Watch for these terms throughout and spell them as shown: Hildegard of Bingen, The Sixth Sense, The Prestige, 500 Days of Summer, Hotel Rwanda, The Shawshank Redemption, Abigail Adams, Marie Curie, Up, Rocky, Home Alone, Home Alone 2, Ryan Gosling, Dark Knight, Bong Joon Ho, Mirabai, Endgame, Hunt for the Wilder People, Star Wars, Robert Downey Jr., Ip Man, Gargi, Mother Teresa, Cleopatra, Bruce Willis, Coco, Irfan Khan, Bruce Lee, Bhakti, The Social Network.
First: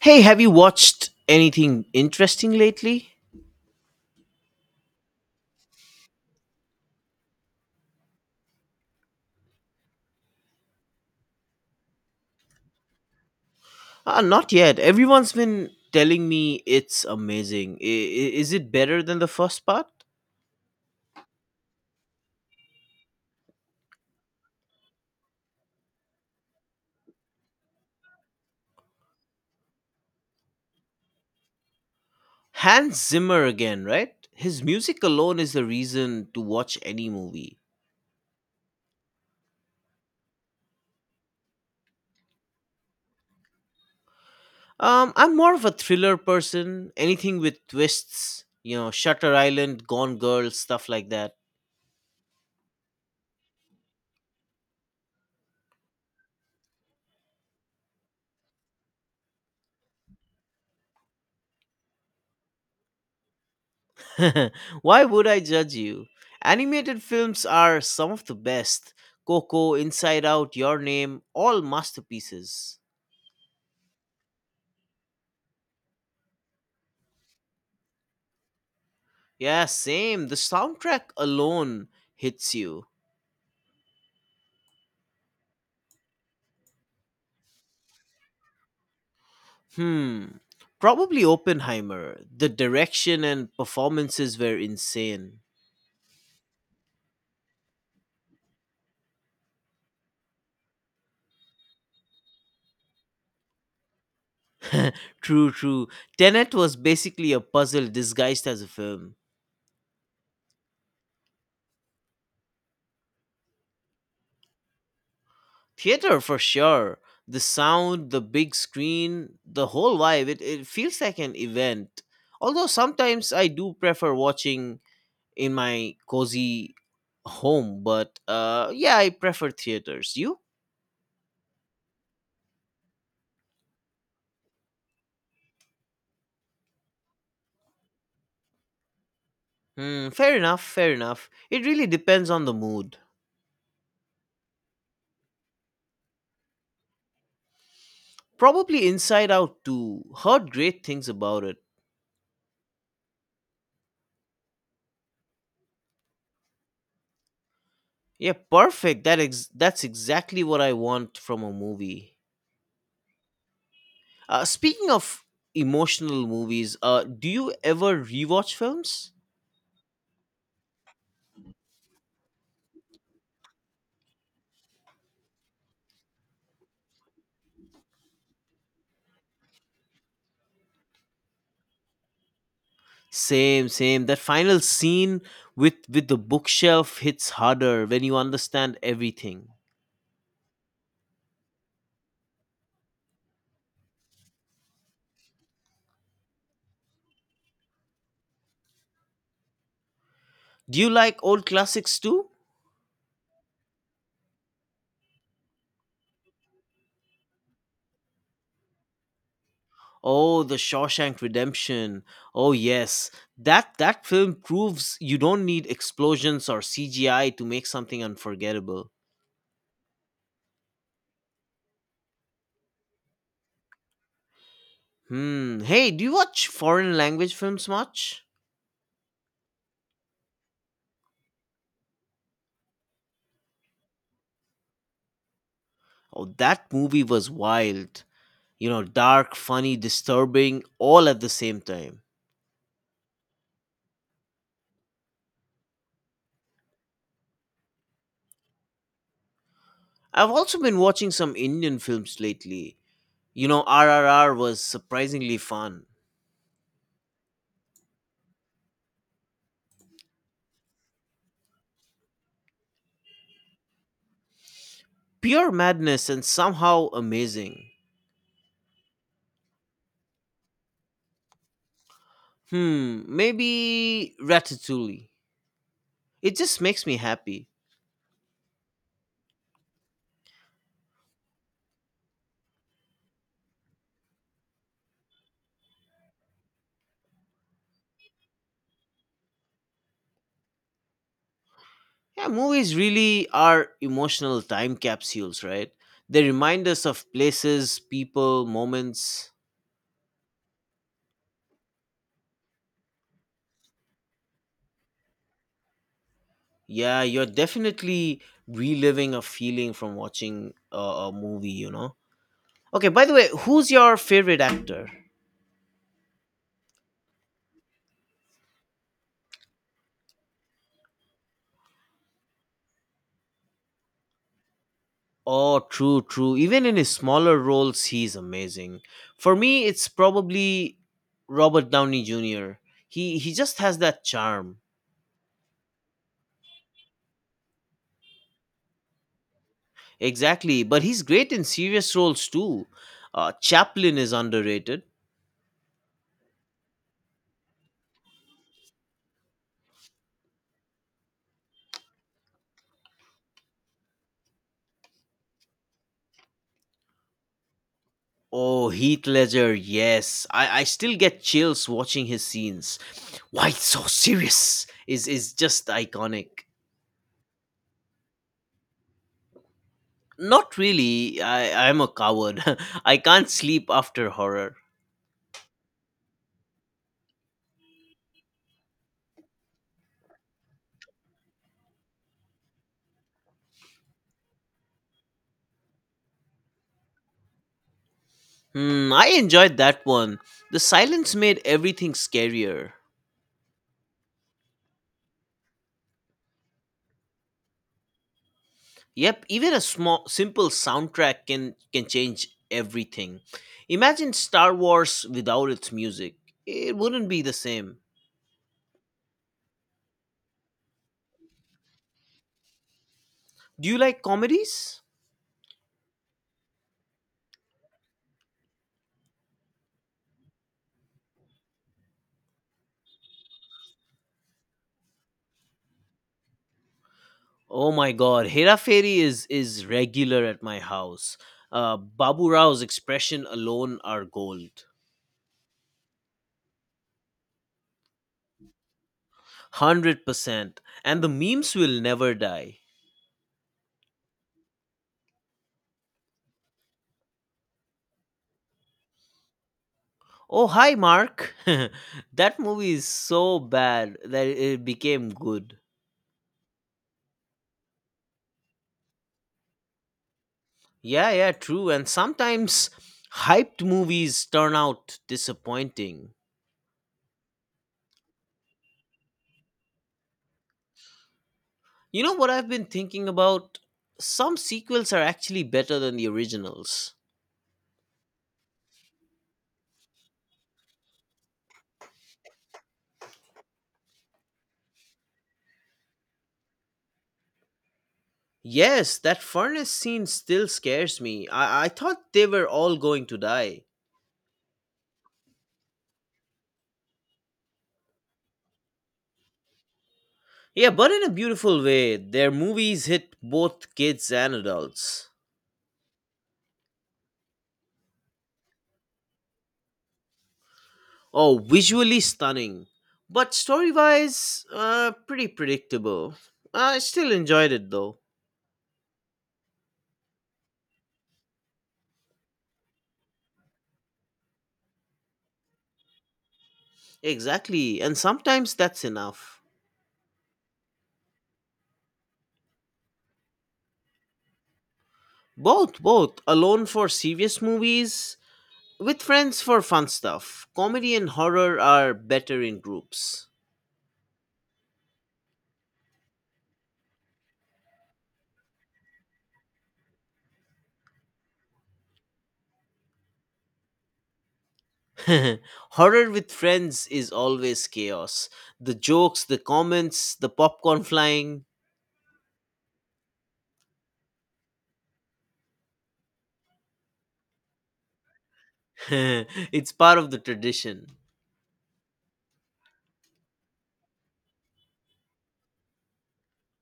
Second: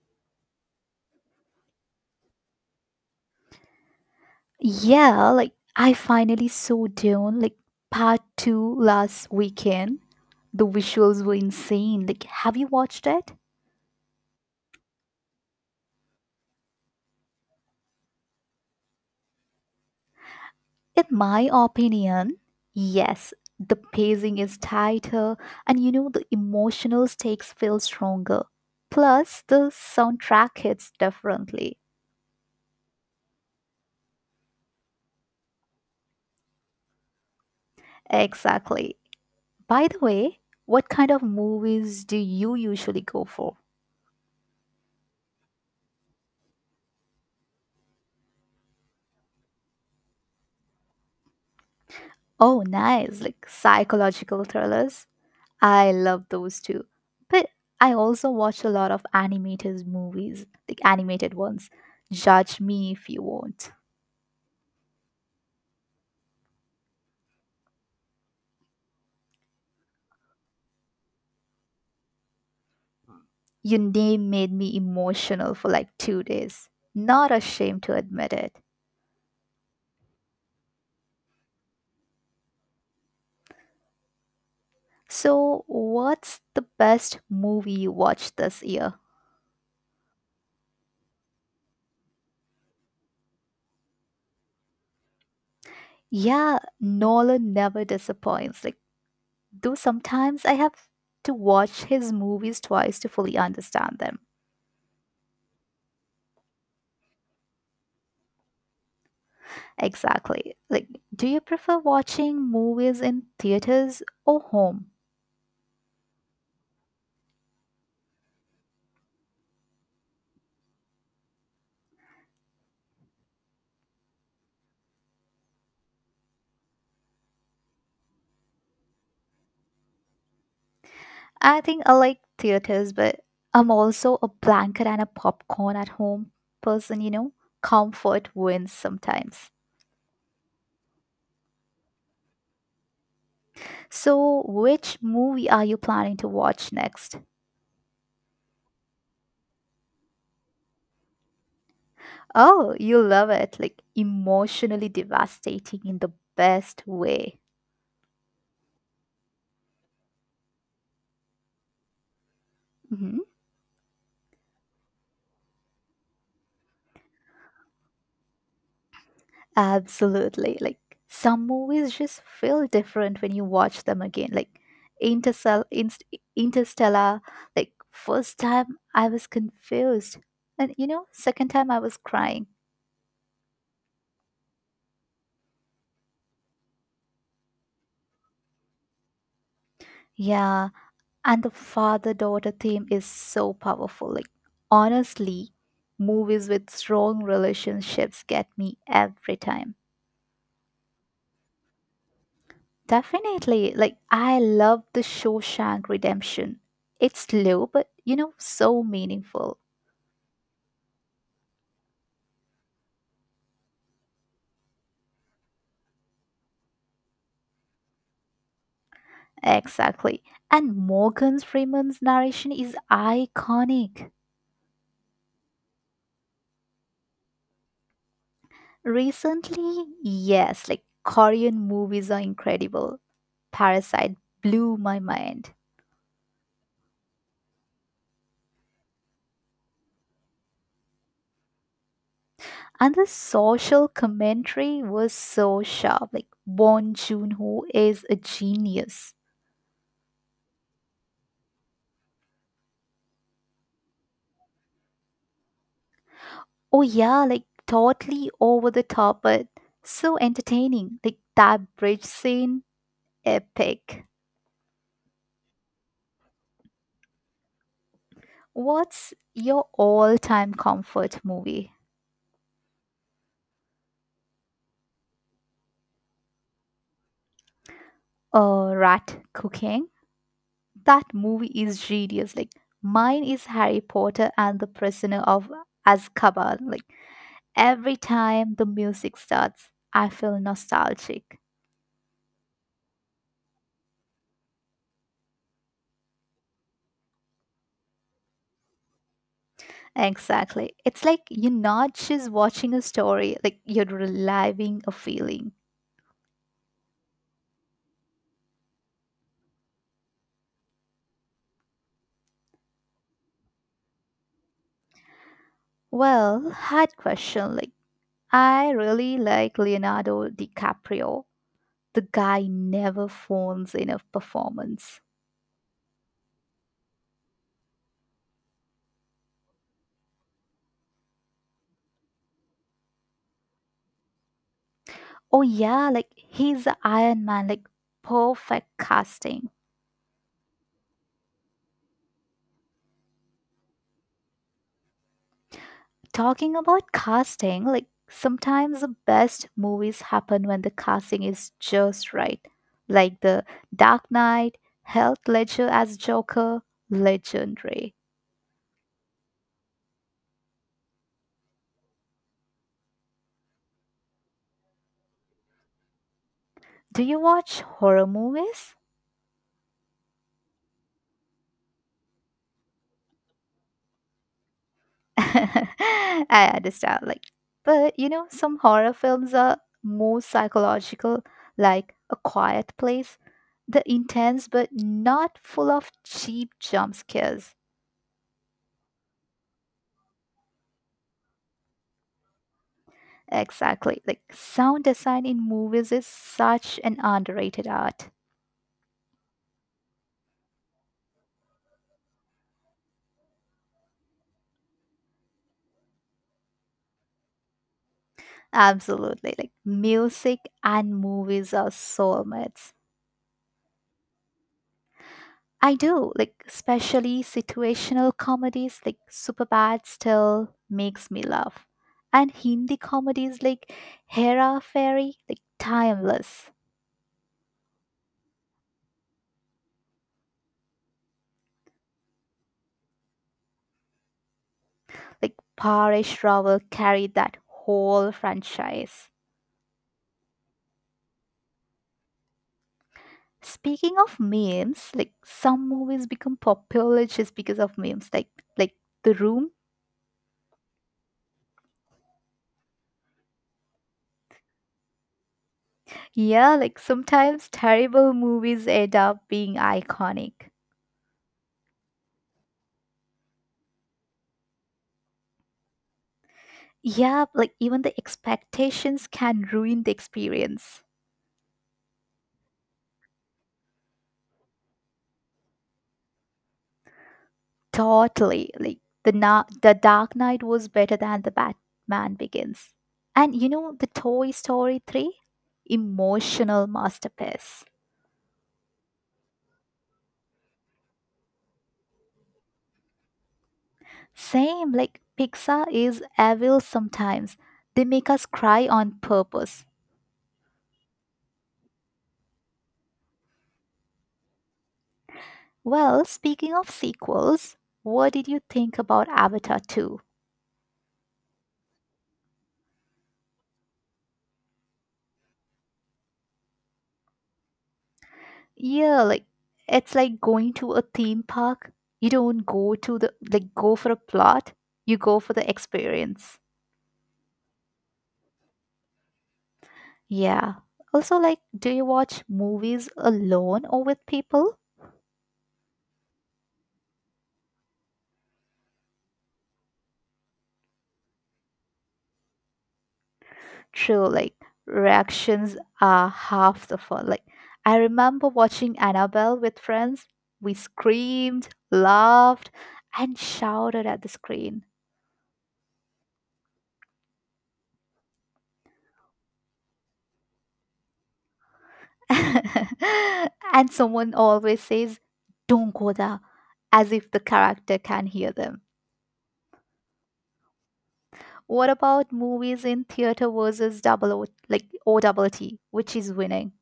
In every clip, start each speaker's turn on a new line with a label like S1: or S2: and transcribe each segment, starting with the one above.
S1: Hey, have you watched anything interesting lately?
S2: Yeah, like I finally saw Dune, like part two last weekend. The visuals were insane. Like, have you watched it?
S1: Not yet. Everyone's been telling me it's amazing. Is it better than the first part?
S2: In my opinion, yes. The pacing is tighter, and the emotional stakes feel stronger. Plus, the soundtrack hits differently.
S1: Hans Zimmer again, right? His music alone is the reason to watch any movie.
S2: Exactly. By the way, what kind of movies do you usually go for?
S1: I'm more of a thriller person. Anything with twists, Shutter Island, Gone Girl, stuff like that.
S2: Oh, nice. Like psychological thrillers. I love those too. But I also watch a lot of animated movies, like animated ones. Judge me if you want.
S1: Why would I judge you? Animated films are some of the best. Coco, Inside Out, Your Name, all masterpieces.
S2: Your Name made me emotional for like 2 days. Not ashamed to admit it.
S1: Yeah, same. The soundtrack alone hits you.
S2: So, what's the best movie you watched this year?
S1: Hmm. Probably Oppenheimer. The direction and performances were insane.
S2: Yeah, Nolan never disappoints. Like, though sometimes I have to watch his movies twice to fully understand them.
S1: True, true. Tenet was basically a puzzle disguised as a film.
S2: Exactly. Like, do you prefer watching movies in theaters or home?
S1: Theater for sure. The sound, the big screen, the whole vibe, it feels like an event. Although sometimes I do prefer watching in my cozy home, but yeah, I prefer theaters. You?
S2: I think I like theaters, but I'm also a blanket and a popcorn at home person, you know? Comfort wins sometimes.
S1: Hmm, fair enough, fair enough. It really depends on the mood.
S2: So, which movie are you planning to watch next?
S1: Probably Inside Out too. Heard great things about it.
S2: Oh, you love it. Like, emotionally devastating in the best way.
S1: Yeah, perfect. That's exactly what I want from a movie.
S2: Mhm.
S1: Speaking of emotional movies, do you ever rewatch films?
S2: Absolutely. Like some movies just feel different when you watch them again. Like Intercell, Interstellar. Like first time I was confused, and second time I was crying.
S1: Same, same. That final scene with the bookshelf hits harder when you understand everything.
S2: Yeah, and the father-daughter theme is so powerful. Like honestly, movies with strong relationships get me every time.
S1: Do you like old classics too?
S2: Definitely. Like I love the Shawshank Redemption. It's slow, but so meaningful.
S1: Oh, The Shawshank Redemption. Oh yes, that film proves you don't need explosions or CGI to make something unforgettable.
S2: Exactly. And Morgan Freeman's narration is iconic.
S1: Hmm. Hey, do you watch foreign language films much?
S2: Recently, yes, like Korean movies are incredible. Parasite blew my mind.
S1: Oh, that movie was wild. Dark, funny, disturbing, all at the same time.
S2: And the social commentary was so sharp. Like, Bong Joon Ho is a genius.
S1: I've also been watching some Indian films lately. RRR was surprisingly fun.
S2: Oh, yeah, like totally over the top, but so entertaining. Like, that bridge scene, epic.
S1: Pure madness and somehow amazing.
S2: What's your all time comfort movie?
S1: Hmm, maybe Ratatouille. It just makes me happy.
S2: Rat cooking. That movie is genius. Like mine is Harry Potter and the Prisoner of Azkaban. Like every time the music starts, I feel nostalgic.
S1: Yeah, movies really are emotional time capsules, right? They remind us of places, people, moments.
S2: Exactly. It's like you're not just watching a story, like you're reliving a feeling.
S1: Yeah, you're definitely reliving a feeling from watching a movie, you know? Okay, by the way, who's your favorite actor?
S2: Well, hard question. Like I really like Leonardo DiCaprio. The guy never phones in a performance.
S1: Oh, true, true. Even in his smaller roles, he's amazing. For me, it's probably Robert Downey Jr. He just has that charm.
S2: Oh yeah, like he's the Iron Man, like perfect casting.
S1: Exactly, but he's great in serious roles too. Chaplin is underrated.
S2: Talking about casting, like sometimes the best movies happen when the casting is just right. Like the Dark Knight, Heath Ledger as Joker, legendary.
S1: Oh, Heath Ledger, yes. I still get chills watching his scenes. Why it's so serious is just iconic.
S2: Do you watch horror movies?
S1: Not really. I'm a coward. I can't sleep after horror.
S2: I understand. Like, but some horror films are more psychological, like A Quiet Place. The intense, but not full of cheap jump scares.
S1: Hmm, I enjoyed that one. The silence made everything scarier.
S2: Exactly. Like, sound design in movies is such an underrated art.
S1: Yep, even a small simple soundtrack can change everything. Imagine Star Wars without its music. It wouldn't be the same.
S2: Absolutely. Like, music and movies are soulmates.
S1: Do you like comedies?
S2: I do, like especially situational comedies like Superbad still makes me laugh. And Hindi comedies like Hera Fairy, like timeless.
S1: Oh my god, Hera Fairy is regular at my house. Babu Rao's expression alone are gold.
S2: Like Paresh Rawal carried that whole franchise.
S1: 100%. And the memes will never die.
S2: Speaking of memes, like some movies become popular just because of memes, like The Room.
S1: Oh, hi, Mark. That movie is so bad that it became good.
S2: Yeah, like sometimes terrible movies end up being iconic.
S1: Yeah, yeah, true. And sometimes hyped movies turn out disappointing.
S2: Yeah, like even the expectations can ruin the experience.
S1: You know what I've been thinking about? Some sequels are actually better than the originals.
S2: Totally. Like the Dark Knight was better than the Batman Begins. And the Toy Story 3, emotional masterpiece.
S1: Yes, that furnace scene still scares me. I thought they were all going to die.
S2: Same like Pixar is evil sometimes. They make us cry on purpose.
S1: Yeah, but in a beautiful way, their movies hit both kids and adults.
S2: Well, speaking of sequels, what did you think about Avatar 2?
S1: Oh, visually stunning, but story wise, pretty predictable. I still enjoyed it though.
S2: Yeah, like it's like going to a theme park. You don't go to the like go for a plot, you go for the experience.
S1: Exactly, and sometimes that's enough.
S2: Yeah. Also like do you watch movies alone or with people?
S1: Both, both, alone for serious movies, with friends for fun stuff. Comedy and horror are better in groups.
S2: True, like reactions are half the fun. Like I remember watching Annabelle with friends. We screamed, laughed, and shouted at the screen.
S1: Horror with friends is always chaos. The jokes, the comments, the popcorn flying.
S2: and someone always says, "Don't go there," as if the character can hear them.
S1: It's part of the tradition.
S2: What about movies in theater versus like O double T, which is winning?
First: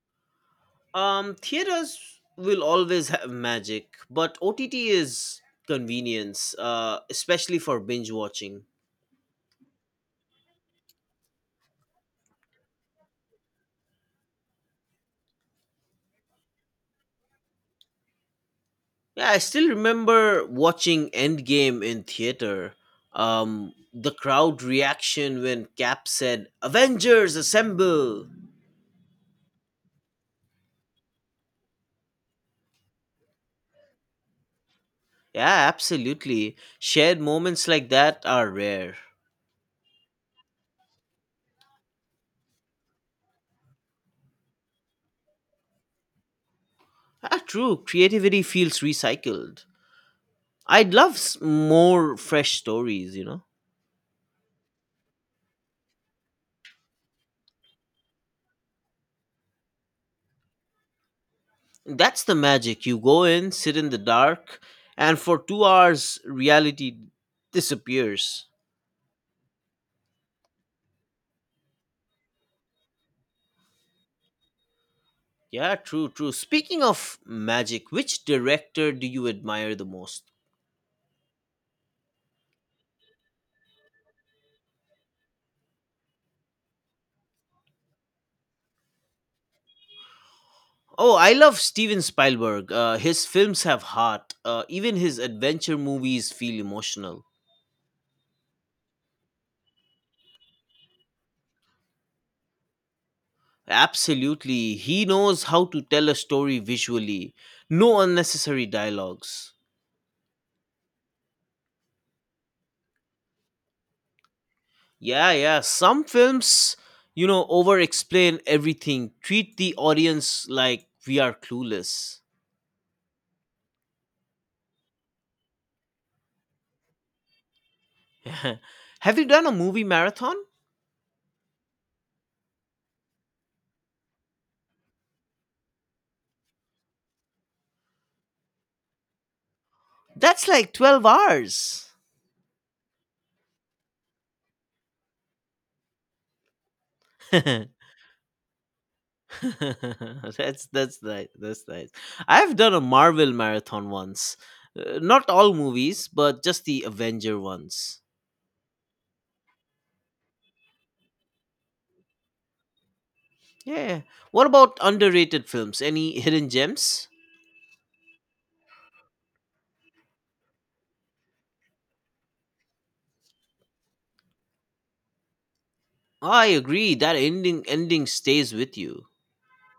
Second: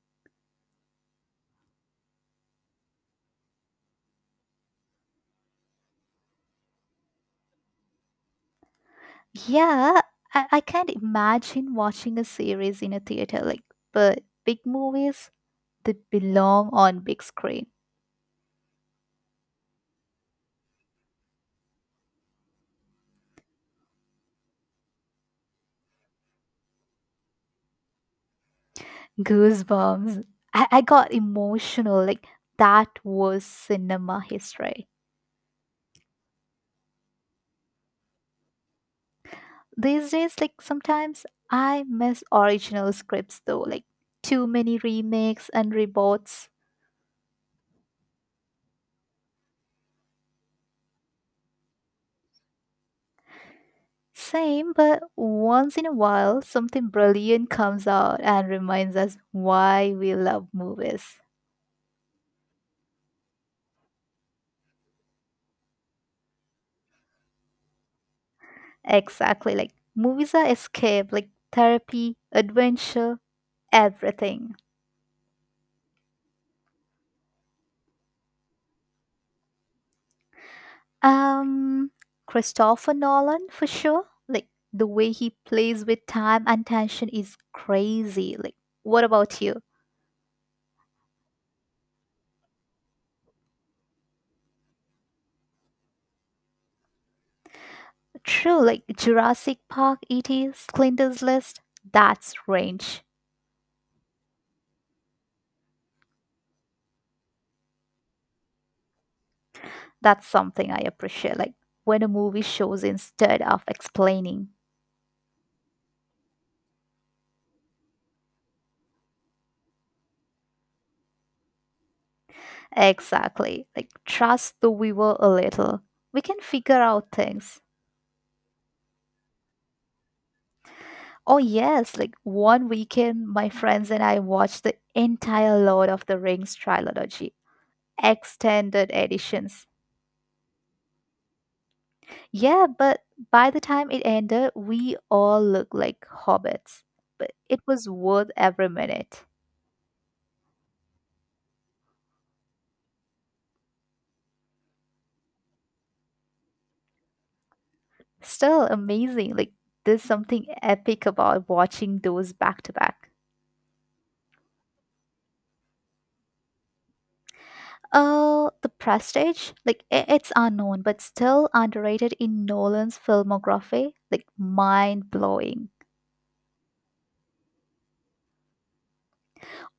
S1: Theaters will always have magic, but OTT is convenience, especially for binge watching.
S2: Yeah, I can't imagine watching a series in a theater, like, but big movies, they belong on big screen.
S1: Yeah, I still remember watching Endgame in theater. The crowd reaction when Cap said, "Avengers assemble!"
S2: Goosebumps. I got emotional, like, that was cinema history.
S1: Yeah, absolutely. Shared moments like that are rare.
S2: These days, like sometimes I miss original scripts though, like too many remakes and reboots.
S1: Ah, true. Creativity feels recycled. I'd love more fresh stories, you know?
S2: Same, but once in a while, something brilliant comes out and reminds us why we love movies.
S1: That's the magic. You go in, sit in the dark, and for 2 hours, reality disappears.
S2: Exactly, like movies are escape, like therapy, adventure, everything.
S1: Yeah, true, true. Speaking of magic, which director do you admire the most?
S2: Um, Christopher Nolan for sure. Like the way he plays with time and tension is crazy. Like, what about you?
S1: Oh, I love Steven Spielberg. His films have heart. Even his adventure movies feel emotional.
S2: True, like Jurassic Park, E.T., Schindler's List, that's range.
S1: Absolutely. He knows how to tell a story visually, no unnecessary dialogues.
S2: That's something I appreciate. Like when a movie shows instead of explaining.
S1: Yeah, yeah. Some films, over explain everything, treat the audience like we are clueless.
S2: Exactly. Like trust the viewer a little. We can figure out things.
S1: Have you done a movie marathon?
S2: Oh yes, like one weekend my friends and I watched the entire Lord of the Rings trilogy, extended editions.
S1: That's like 12 hours.
S2: Yeah, but by the time it ended, we all looked like hobbits. But it
S1: that's
S2: was worth every minute.
S1: that's nice. That's nice. I've done a Marvel marathon once. Not all movies, but just the Avenger ones.
S2: Still amazing. Like, there's something epic about watching those back to back.
S1: Yeah. What about underrated films? Any hidden gems?
S2: The Prestige, like it's unknown, but still underrated in Nolan's filmography, like mind blowing.
S1: I agree that ending stays with you.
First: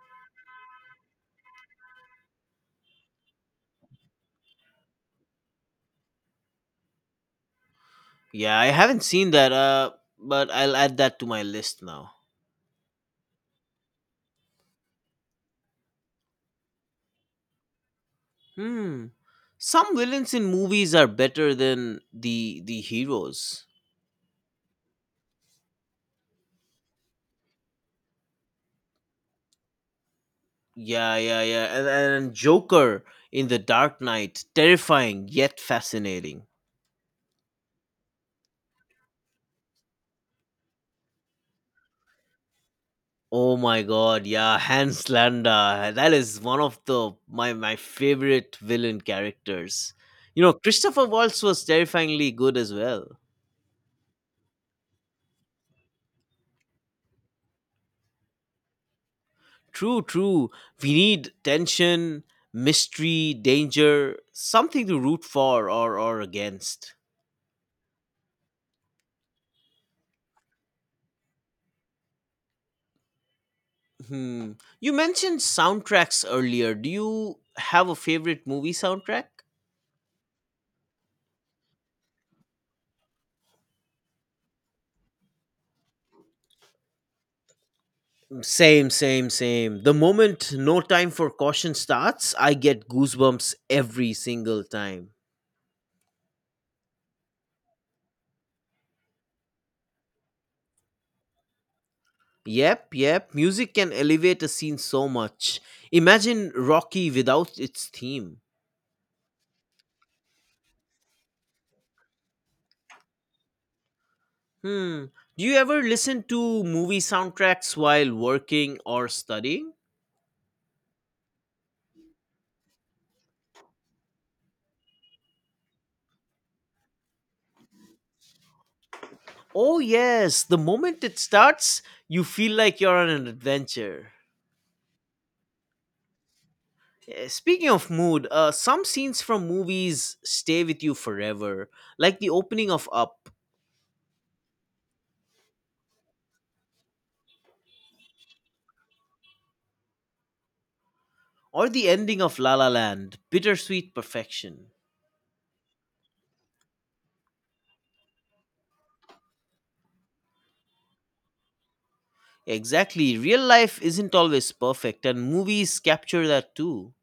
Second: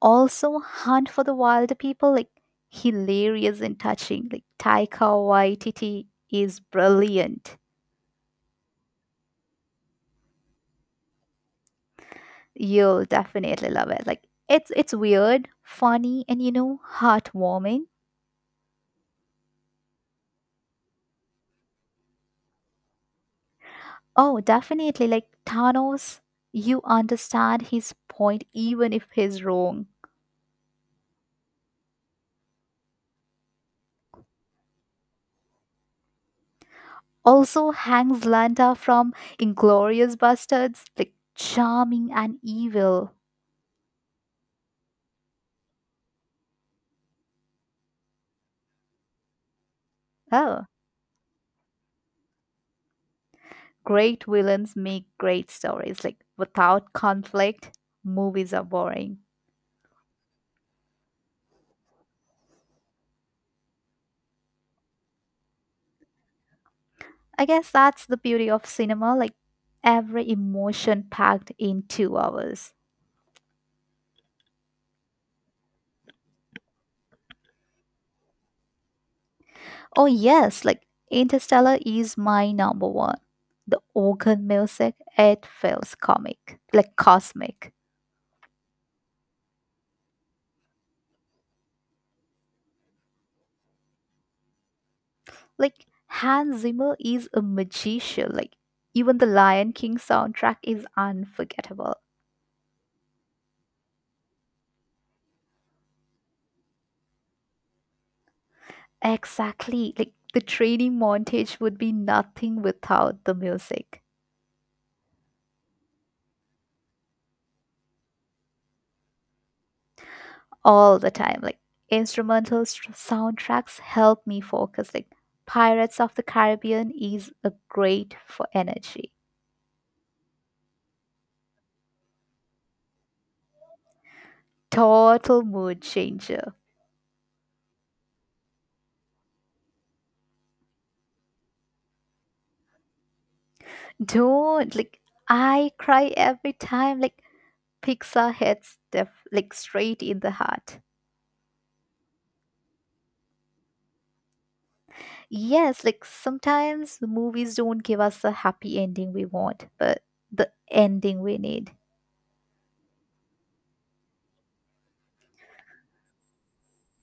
S2: Also, Hunt for the Wilder People, like hilarious and touching. Like Taika Waititi is brilliant.
S1: Yeah, I haven't seen that, but I'll add that to my list now.
S2: You'll definitely love it. Like it's weird, funny, and heartwarming.
S1: Hmm. Some villains in movies are better than the heroes.
S2: Oh, definitely. Like Thanos, you understand his point even if he's wrong.
S1: Yeah, yeah, yeah. And Joker in The Dark Knight, terrifying yet fascinating.
S2: Also hangs Lanta from Inglorious Bastards, like charming and evil.
S1: Oh my god, yeah, Hans Landa. That is one of the my favorite villain characters.
S2: Oh,
S1: Christopher Waltz was terrifyingly good as well.
S2: great villains make great stories. Like without conflict, movies are boring.
S1: True, true. We need tension, mystery, danger, something to root for or against.
S2: I guess that's the beauty of cinema, like every emotion packed in 2 hours.
S1: Hmm. You mentioned soundtracks earlier. Do you have a favorite movie soundtrack?
S2: Oh yes, like Interstellar is my number one. The organ music, it feels comic, like cosmic.
S1: Same, same, same. The moment No Time for Caution starts, I get goosebumps every single time.
S2: Like Hans Zimmer is a magician. Like even the Lion King soundtrack is unforgettable.
S1: Yep, yep. Music can elevate a scene so much. Imagine Rocky without its theme.
S2: Exactly. Like the training montage would be nothing without the music
S1: Hmm. Do you ever listen to movie soundtracks while working or studying?
S2: all the time. Like instrumental soundtracks help me focus. Like Pirates of the Caribbean is a great for energy.
S1: Oh, yes. The moment it starts, you feel like you're on an adventure.
S2: Total mood changer.
S1: Speaking of mood, some scenes from movies stay with you forever, like the opening of Up
S2: Don't like I cry every time like Pixar hits the like straight in the heart.
S1: or the ending of La La Land, bittersweet perfection.
S2: Yes, like sometimes movies don't give us the happy ending we want, but the ending we need.
S1: Exactly. Real life isn't always perfect, and movies capture that too.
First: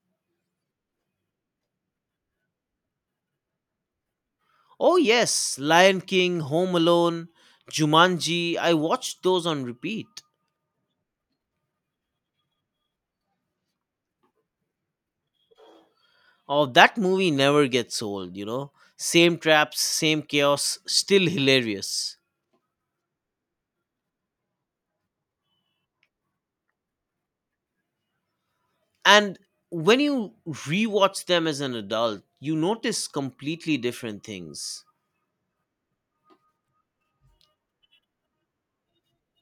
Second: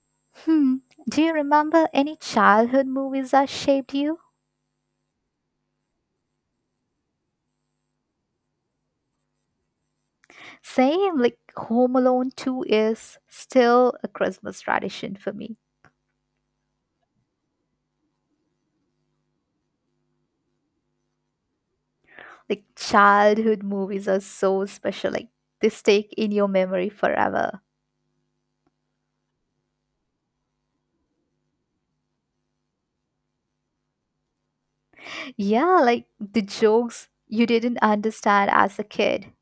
S2: Hmm. Do you remember any childhood movies that shaped you?
S1: Oh yes, Lion King, Home Alone, Jumanji. I watched those on repeat.
S2: Same, like Home Alone 2 is still a Christmas tradition for me.
S1: Oh, that movie never gets old. Same traps, same chaos, still hilarious.
S2: Like childhood movies are so special, like they stay in your memory forever.
S1: And when you rewatch them as an adult, you notice completely different things.
S2: Yeah, like the jokes you didn't understand as a kid.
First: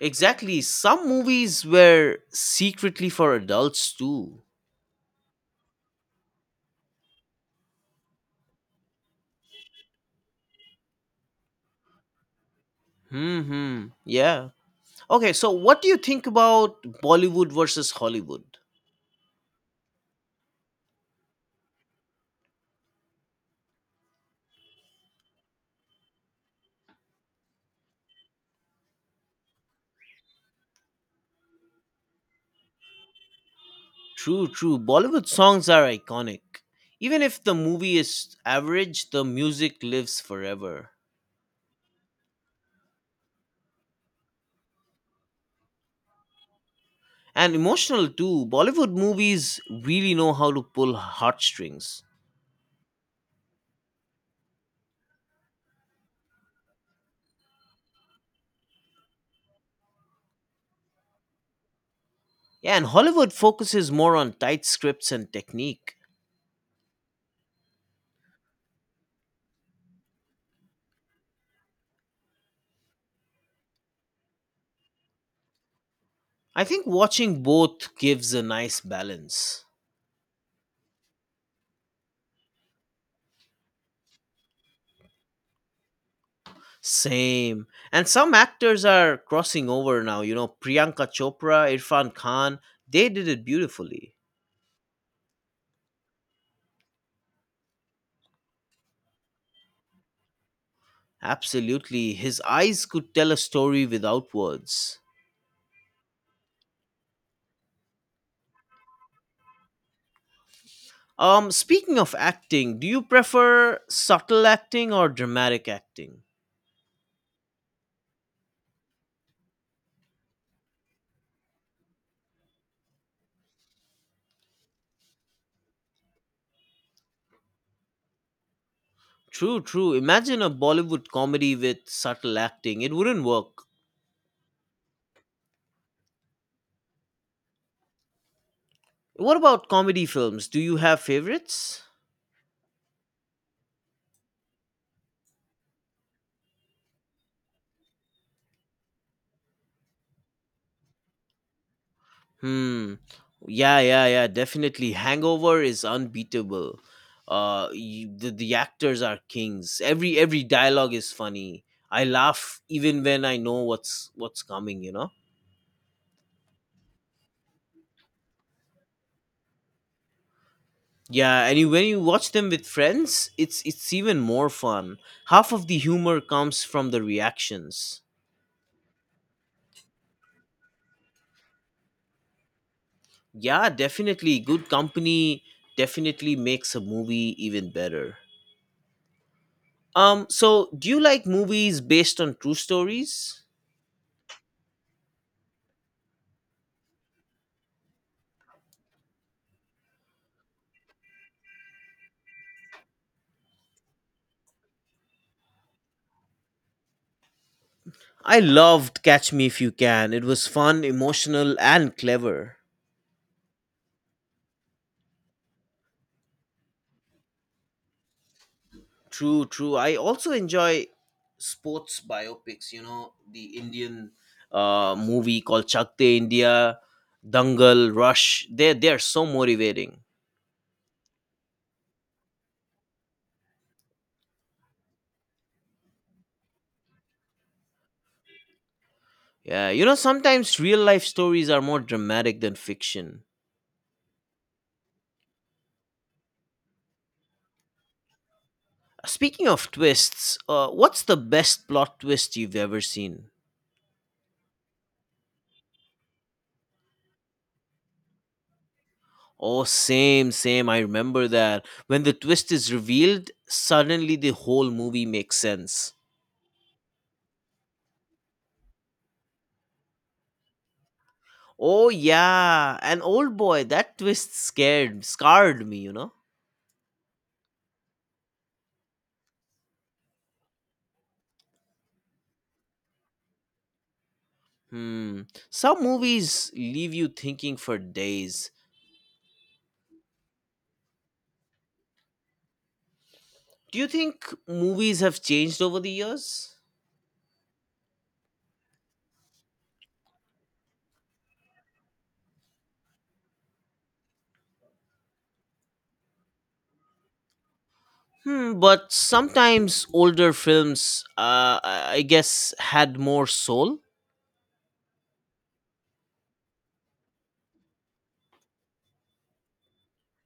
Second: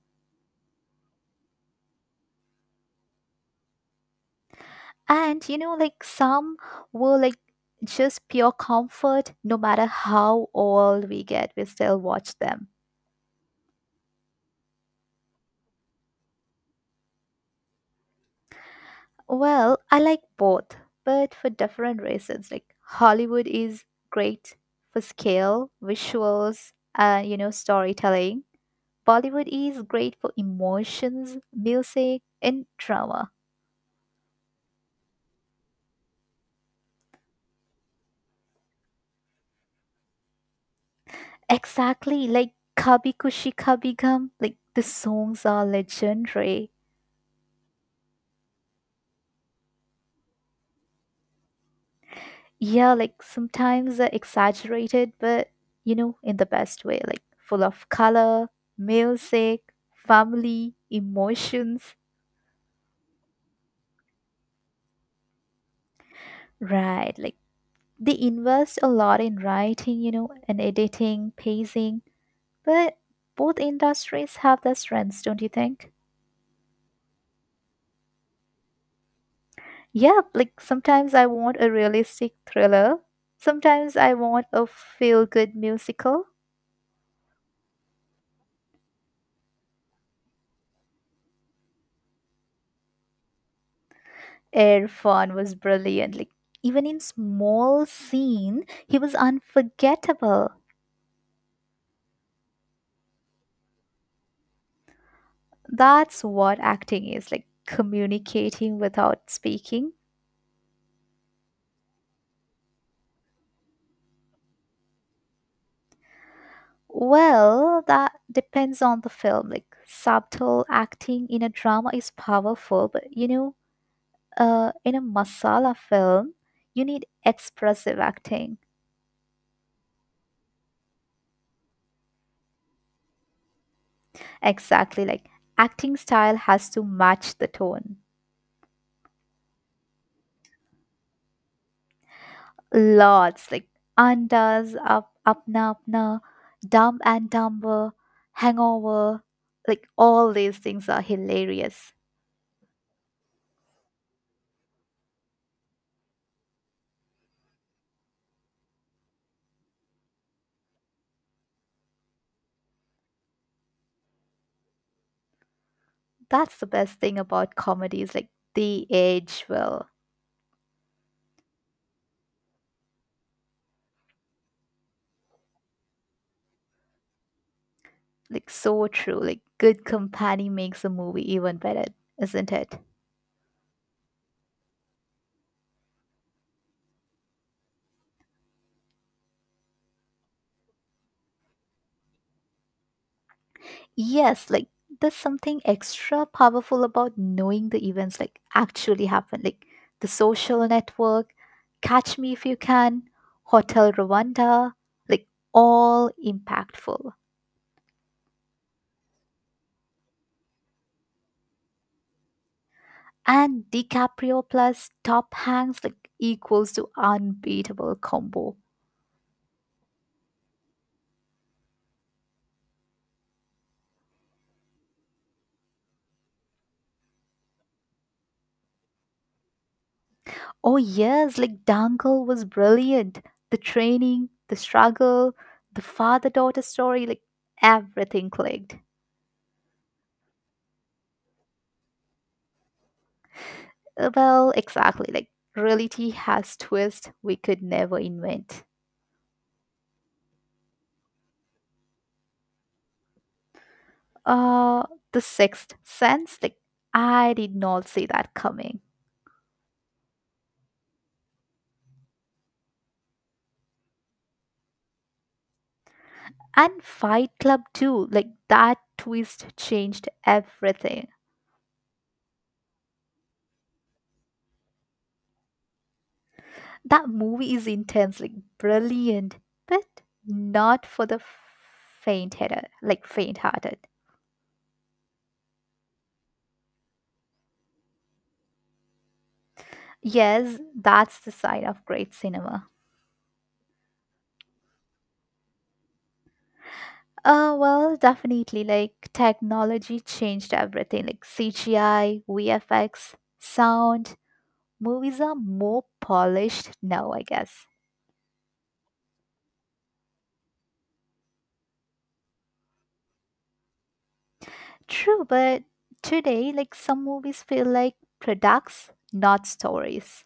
S1: Exactly, some movies were secretly for adults too.
S2: And like some were like just pure comfort, no matter how old we get, we still watch them.
S1: Hmm, hmm, yeah. Okay, so what do you think about Bollywood versus Hollywood?
S2: Well, I like both, but for different reasons. Like Hollywood is great for scale, visuals, and storytelling. Bollywood is great for emotions, music, and drama.
S1: True, true. Bollywood songs are iconic. Even if the movie is average, the music lives forever.
S2: Exactly, like Kabhi Kushi Kabhi Gum, like the songs are legendary.
S1: And emotional too. Bollywood movies really know how to pull heartstrings.
S2: Yeah, like sometimes they're exaggerated, but in the best way, like full of color, music, family, emotions.
S1: Yeah, and Hollywood focuses more on tight scripts and technique.
S2: Right, like they invest a lot in writing, and editing, pacing, but both industries have their strengths, don't you think?
S1: I think watching both gives a nice balance.
S2: Yeah, like sometimes I want a realistic thriller. Sometimes I want a feel good musical.
S1: Same. And some actors are crossing over now. Priyanka Chopra, Irfan Khan, they did it beautifully.
S2: Irfan was brilliant. Like even in small scene, he was unforgettable.
S1: Absolutely. His eyes could tell a story without words.
S2: That's what acting is, like communicating without speaking.
S1: Speaking of acting, do you prefer subtle acting or dramatic acting?
S2: Well, that depends on the film. Like subtle acting in a drama is powerful, but in a masala film, you need expressive acting.
S1: True, true. Imagine a Bollywood comedy with subtle acting. It wouldn't work.
S2: Exactly. Like acting style has to match the tone.
S1: What about comedy films? Do you have favorites?
S2: Lots like Andas, Up, Apna, Apna, Dumb and Dumber, Hangover. Like all these things are hilarious.
S1: Hmm. Yeah, yeah, yeah, definitely. Hangover is unbeatable. The actors are kings. Every dialogue is funny. I laugh even when I know what's coming, you know?
S2: That's the best thing about comedies. Like they age well.
S1: Yeah, and you, when you watch them with friends, it's even more fun. Half of the humor comes from the reactions.
S2: Like so true. Like good company makes a movie even better, isn't it?
S1: Yeah, definitely good company definitely makes a movie even better. So do you like movies based on true stories?
S2: Yes, like there's something extra powerful about knowing the events like actually happened, like the social network, Catch Me If You Can, Hotel Rwanda, like all impactful.
S1: I loved Catch Me If You Can. It was fun, emotional and clever.
S2: And DiCaprio plus Top Hanks like equals to unbeatable combo.
S1: True, true. I also enjoy sports biopics. The Indian movie called Chakte India, Dangal, Rush. They are so motivating.
S2: Oh yes, like Dangle was brilliant. The training, the struggle, the father-daughter story, like everything clicked.
S1: Yeah, sometimes real life stories are more dramatic than fiction.
S2: Well, exactly. Like reality has twists we could never invent.
S1: Speaking of twists, what's the best plot twist you've ever seen?
S2: Uh, the sixth sense. Like I did not see that coming.
S1: Oh, same, same. I remember that. When the twist is revealed, suddenly the whole movie makes sense.
S2: And Fight Club too. Like that twist changed everything.
S1: Oh yeah, an old boy. That twist scared, scarred me. You know.
S2: That movie is intense, like brilliant, but not for the faint-hearted. Like faint-hearted.
S1: Hmm. Some movies leave you thinking for days.
S2: Yes, that's the sign of great cinema.
S1: Do you think movies have changed over the years?
S2: Well, definitely, like technology changed everything, like CGI, VFX, sound. Movies are more polished now, I guess.
S1: Hmm. But sometimes older films, I guess, had more soul.
S2: True, but today, like some movies feel like products, not stories.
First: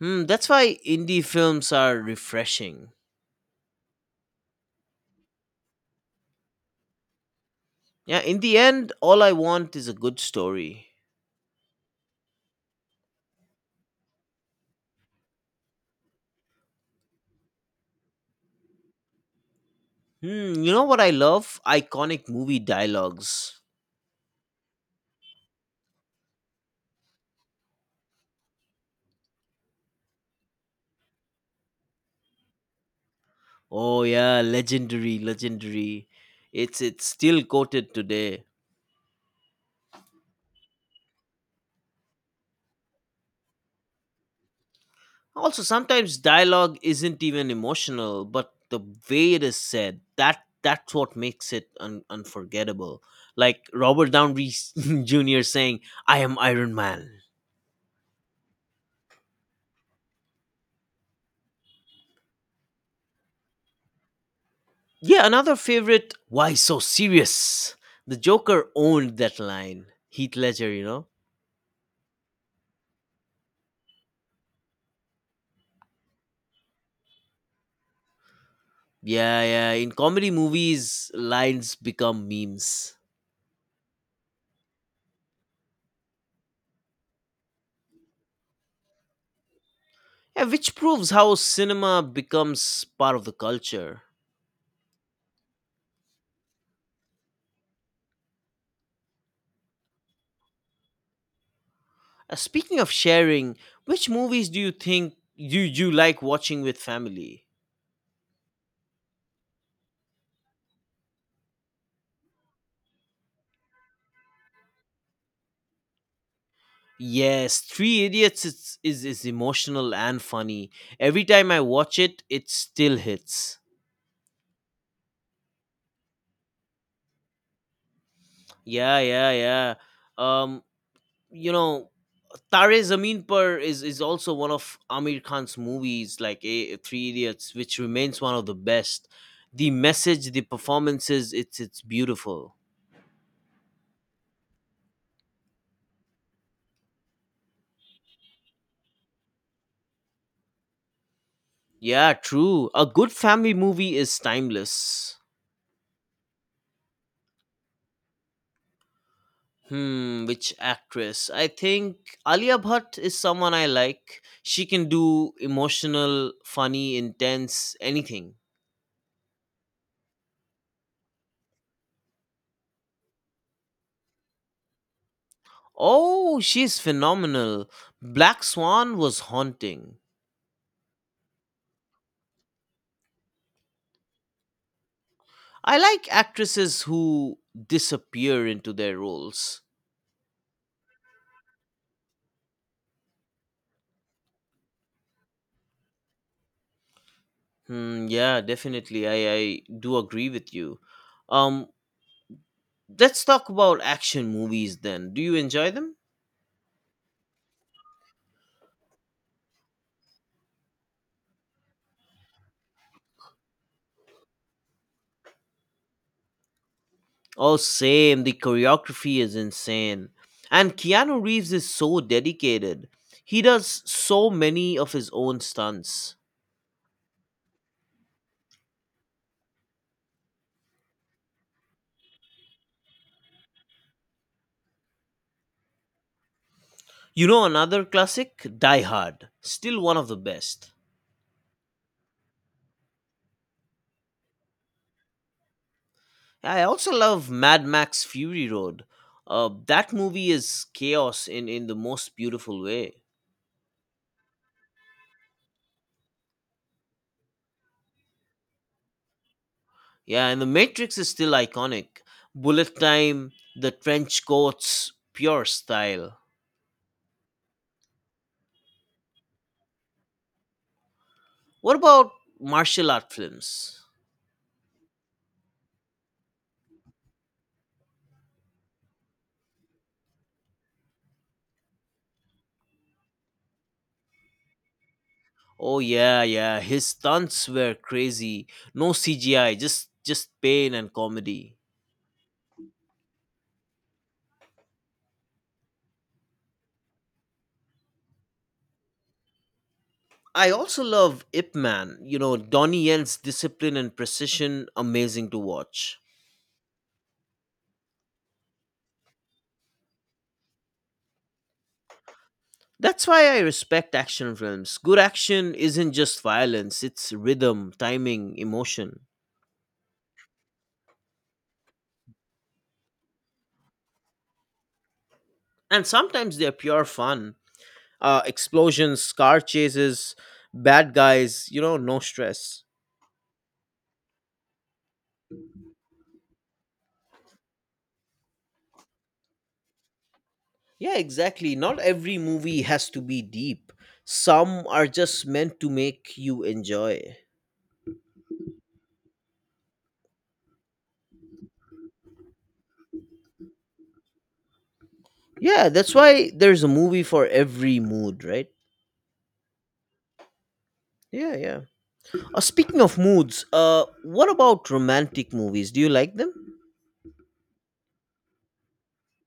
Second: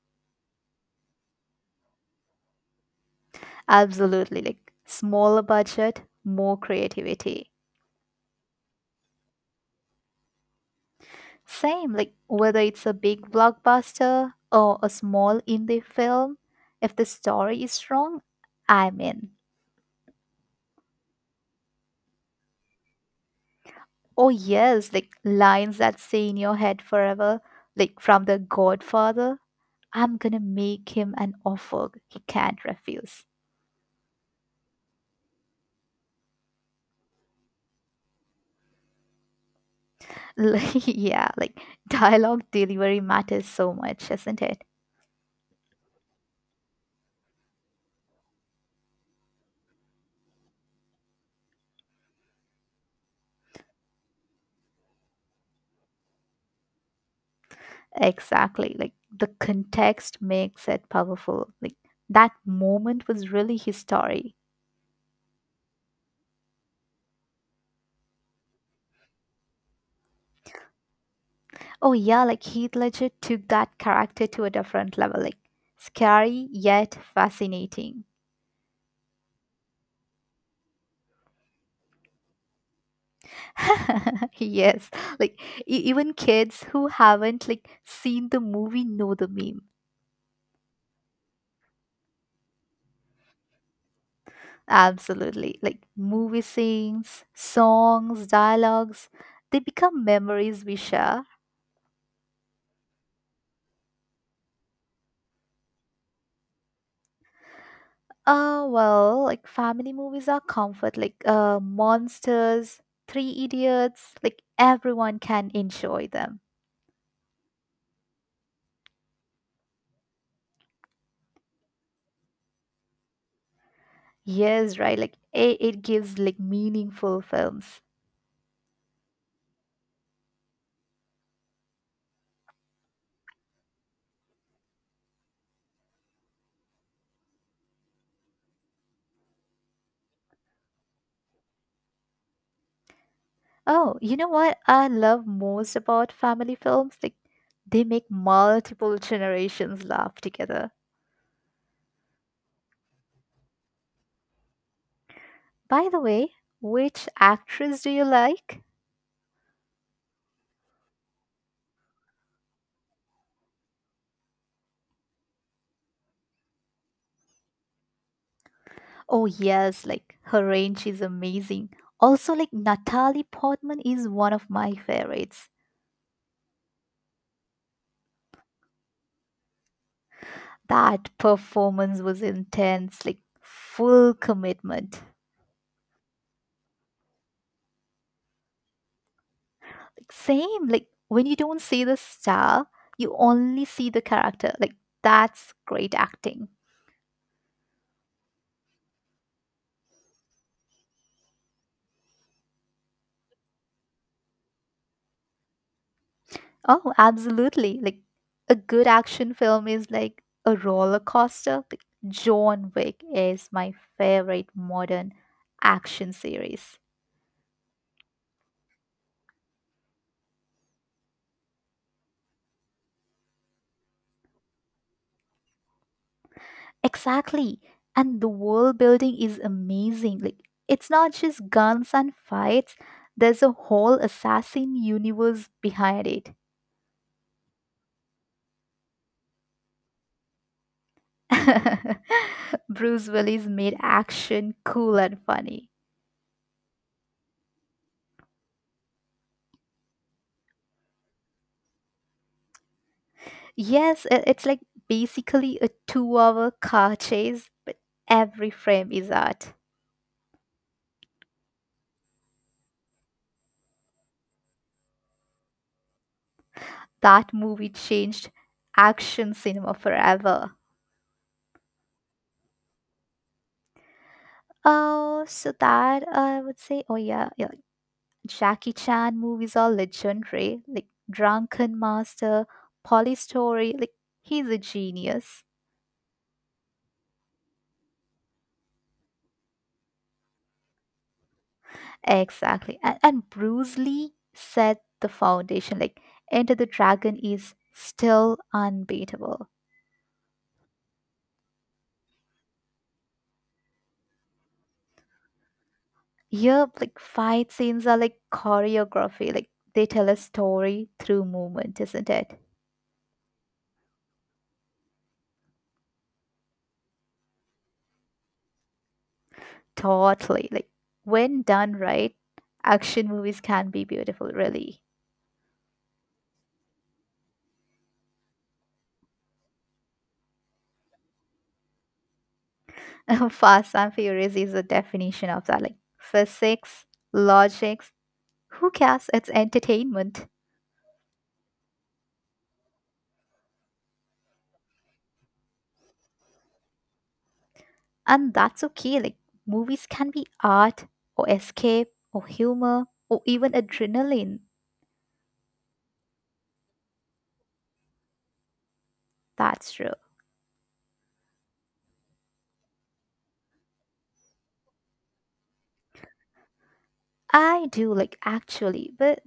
S1: Hmm. That's why indie films are refreshing.
S2: Absolutely, like smaller budget, more creativity.
S1: Yeah. In the end, all I want is a good story.
S2: Same, like whether it's a big blockbuster or a small indie film, if the story is strong, I'm in.
S1: Hmm. You know what I love? Iconic movie dialogues.
S2: Oh yes, like lines that stay in your head forever, like from The Godfather. I'm gonna make him an offer he can't refuse.
S1: Oh yeah, legendary, legendary. It's still quoted today.
S2: Like, yeah, like dialogue delivery matters so much, isn't it?
S1: Also, sometimes dialogue isn't even emotional, but the way it is said, that's what makes it unforgettable. Like Robert Downey Jr. saying, "I am Iron Man."
S2: Exactly. Like the context makes it powerful. Like that moment was really his story.
S1: Yeah, another favorite. Why so serious? The Joker owned that line. Heath Ledger.
S2: Oh yeah, like Heath Ledger took that character to a different level. Like scary yet fascinating.
S1: Yeah, yeah. In comedy movies, lines become memes.
S2: yes, like even kids who haven't like seen the movie know the meme.
S1: Yeah, which proves how cinema becomes part of the culture.
S2: Absolutely. Like movie scenes, songs, dialogues, they become memories we share.
S1: Speaking of sharing, which movies do you think you like watching with family?
S2: Like family movies are comfort like Monsters, Three Idiots, like everyone can enjoy them.
S1: Yes, Three Idiots is emotional and funny. Every time I watch it, it still hits.
S2: Yes, right. Like it gives like meaningful films.
S1: Yeah, yeah, yeah. Um, you know, Tare Zameen Par is also one of Amir Khan's movies, like Three Idiots, which remains one of the best. The message, the performances, it's beautiful.
S2: Oh, you know what I love most about family films? Like they make multiple generations laugh together.
S1: Yeah, true. A good family movie is timeless.
S2: By the way, which actress do you like?
S1: Hmm, which actress? I think Alia Bhatt is someone I like. She can do emotional, funny, intense, anything.
S2: Oh yes, like her range is amazing. Also like Natalie Portman is one of my favorites.
S1: Oh, she's phenomenal. Black Swan was haunting.
S2: That performance was intense, like full commitment.
S1: I like actresses who disappear into their roles.
S2: Like, same, like when you don't see the star, you only see the character. Like that's great acting.
S1: Hmm, yeah, definitely. I do agree with you. Um, let's talk about action movies then. Do you enjoy them?
S2: Oh, absolutely. Like a good action film is like a roller coaster. Like John Wick is my favorite modern action series.
S1: Oh, same. The choreography is insane. And Keanu Reeves is so dedicated. He does so many of his own stunts.
S2: Exactly. And the world building is amazing. Like it's not just guns and fights. There's a whole assassin universe behind it.
S1: You know another classic? Die Hard. Still one of the best.
S2: Bruce Willis made action cool and funny.
S1: I also love Mad Max Fury Road. That movie is chaos in the most beautiful way.
S2: Yes, it's like basically a 2 hour car chase, but every frame is art.
S1: Yeah, and The Matrix is still iconic. Bullet time, the trench coats, pure style.
S2: That movie changed action cinema forever.
S1: What about martial art films?
S2: Oh, so that I would say, oh yeah, yeah, like Jackie Chan movies are legendary, like Drunken Master, Polly Story, like he's a genius.
S1: Oh yeah, yeah. His stunts were crazy. No CGI, just pain and comedy.
S2: Exactly. And Bruce Lee set the foundation, like Enter the Dragon is still unbeatable.
S1: I also love Ip Man. Donnie Yen's discipline and precision amazing to watch.
S2: Yep, like fight scenes are like choreography, like they tell a story through movement, isn't it?
S1: That's why I respect action films. Good action isn't just violence, it's rhythm, timing, emotion.
S2: Totally. Like when done right, action movies can be beautiful, really.
S1: And sometimes they're pure fun. Explosions, car chases, bad guys, you know, no stress.
S2: Fast and Furious is a definition of that. Like physics, logics, who cares? It's entertainment.
S1: Yeah, exactly. Not every movie has to be deep. Some are just meant to make you enjoy.
S2: And that's okay. Like movies can be art or escape or humor or even adrenaline.
S1: Yeah, that's why there's a movie for every mood, right?
S2: That's true.
S1: Yeah, yeah. Speaking of moods, what about romantic movies? Do you like them?
S2: I do like actually, but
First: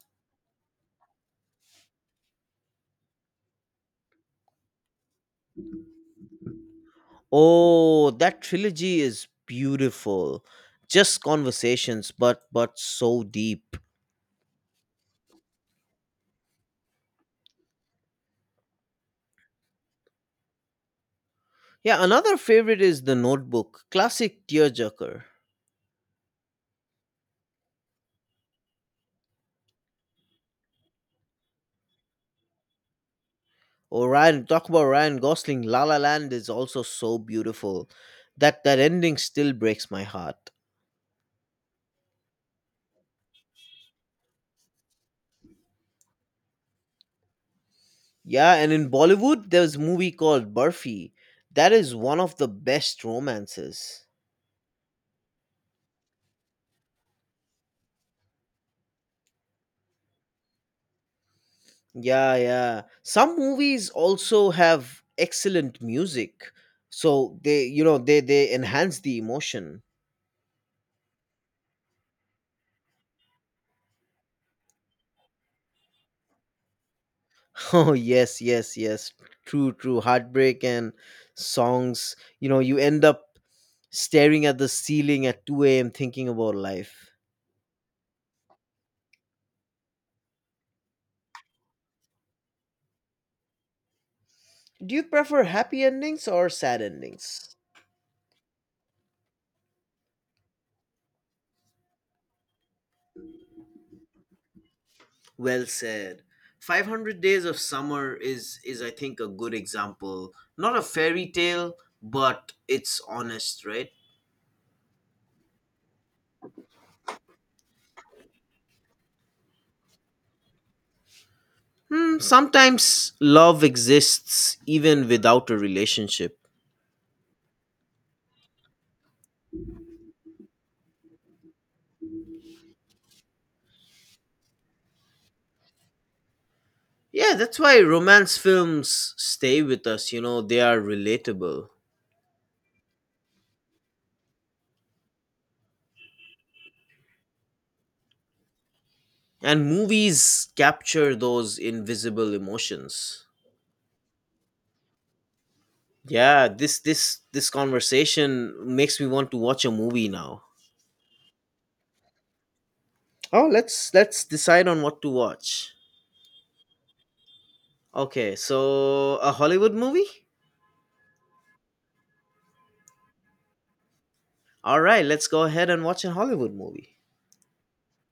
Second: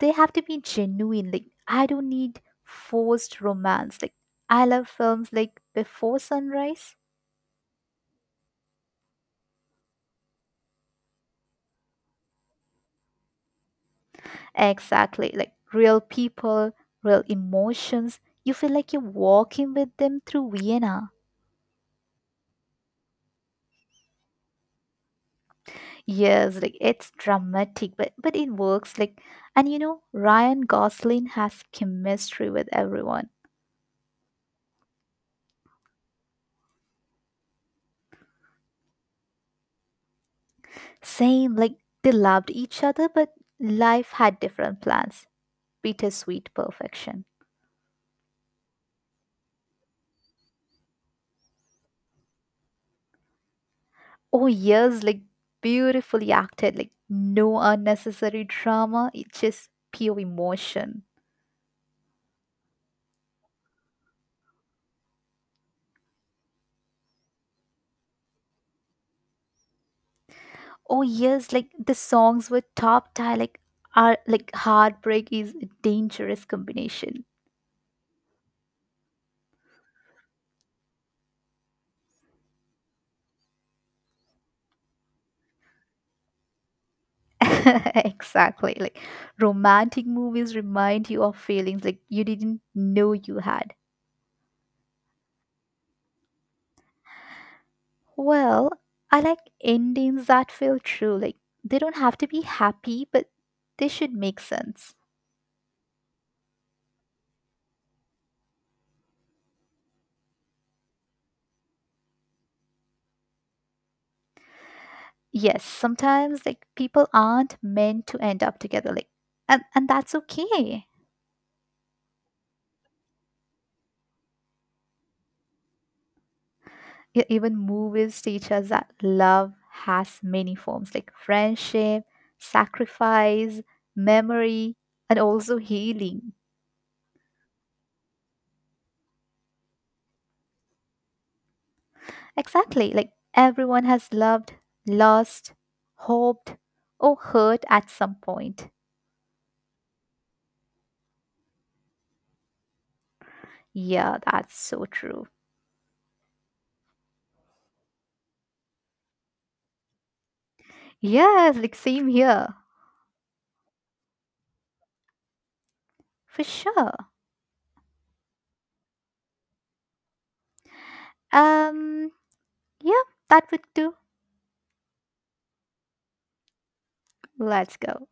S2: they have to be genuine like I don't need forced romance like I love films like Before Sunrise.
S1: Oh, that trilogy is beautiful. Just conversations, but so deep.
S2: Exactly, like real people, real emotions, you feel like you're walking with them through Vienna.
S1: Yeah, another favorite is The Notebook, classic tearjerker.
S2: Yes, like it's dramatic, but it works, like, and Ryan Gosling has chemistry with everyone.
S1: Oh, Ryan talk about Ryan Gosling. La La Land is also so beautiful. That ending still breaks my heart.
S2: Same, like they loved each other, but life had different plans, bittersweet perfection.
S1: Yeah, and in Bollywood, there's a movie called Burfi. That is one of the best romances.
S2: Oh, yes, like beautifully acted, like no unnecessary drama, it's just pure emotion.
S1: Yeah, yeah. Some movies also have excellent music, so they enhance the emotion.
S2: Oh, yes, like the songs were top tier, like are like heartbreak is a dangerous combination.
S1: Oh yes, yes, yes. True, true. Heartbreak and songs. You end up staring at the ceiling at 2 a.m. thinking about life.
S2: Exactly. Like romantic movies remind you of feelings like you didn't know you had.
S1: Do you prefer happy endings or sad endings?
S2: Well, I like endings that feel true. Like they don't have to be happy, but they should make sense.
S1: Well said. 500 Days of Summer is I think a good example. Not a fairy tale, but it's honest, right?
S2: Yes, sometimes, like people aren't meant to end up together, like, and that's okay.
S1: Hmm, sometimes love exists even without a relationship.
S2: Even movies teach us that love has many forms, like friendship, sacrifice, memory, and also healing.
S1: Yeah, that's why romance films stay with us, they are relatable.
S2: Exactly, like everyone has loved, lost, hoped, or hurt at some point.
S1: And movies capture those invisible emotions.
S2: Yeah, that's so true.
S1: Yeah, this conversation makes me want to watch a movie now.
S2: Yes, like same here.
S1: Oh, let's decide on what to watch.
S2: For sure.
S1: Okay, so a Hollywood movie?
S2: um yeah, that would do.
S1: All right, let's go ahead and watch a Hollywood movie.
S2: Let's go.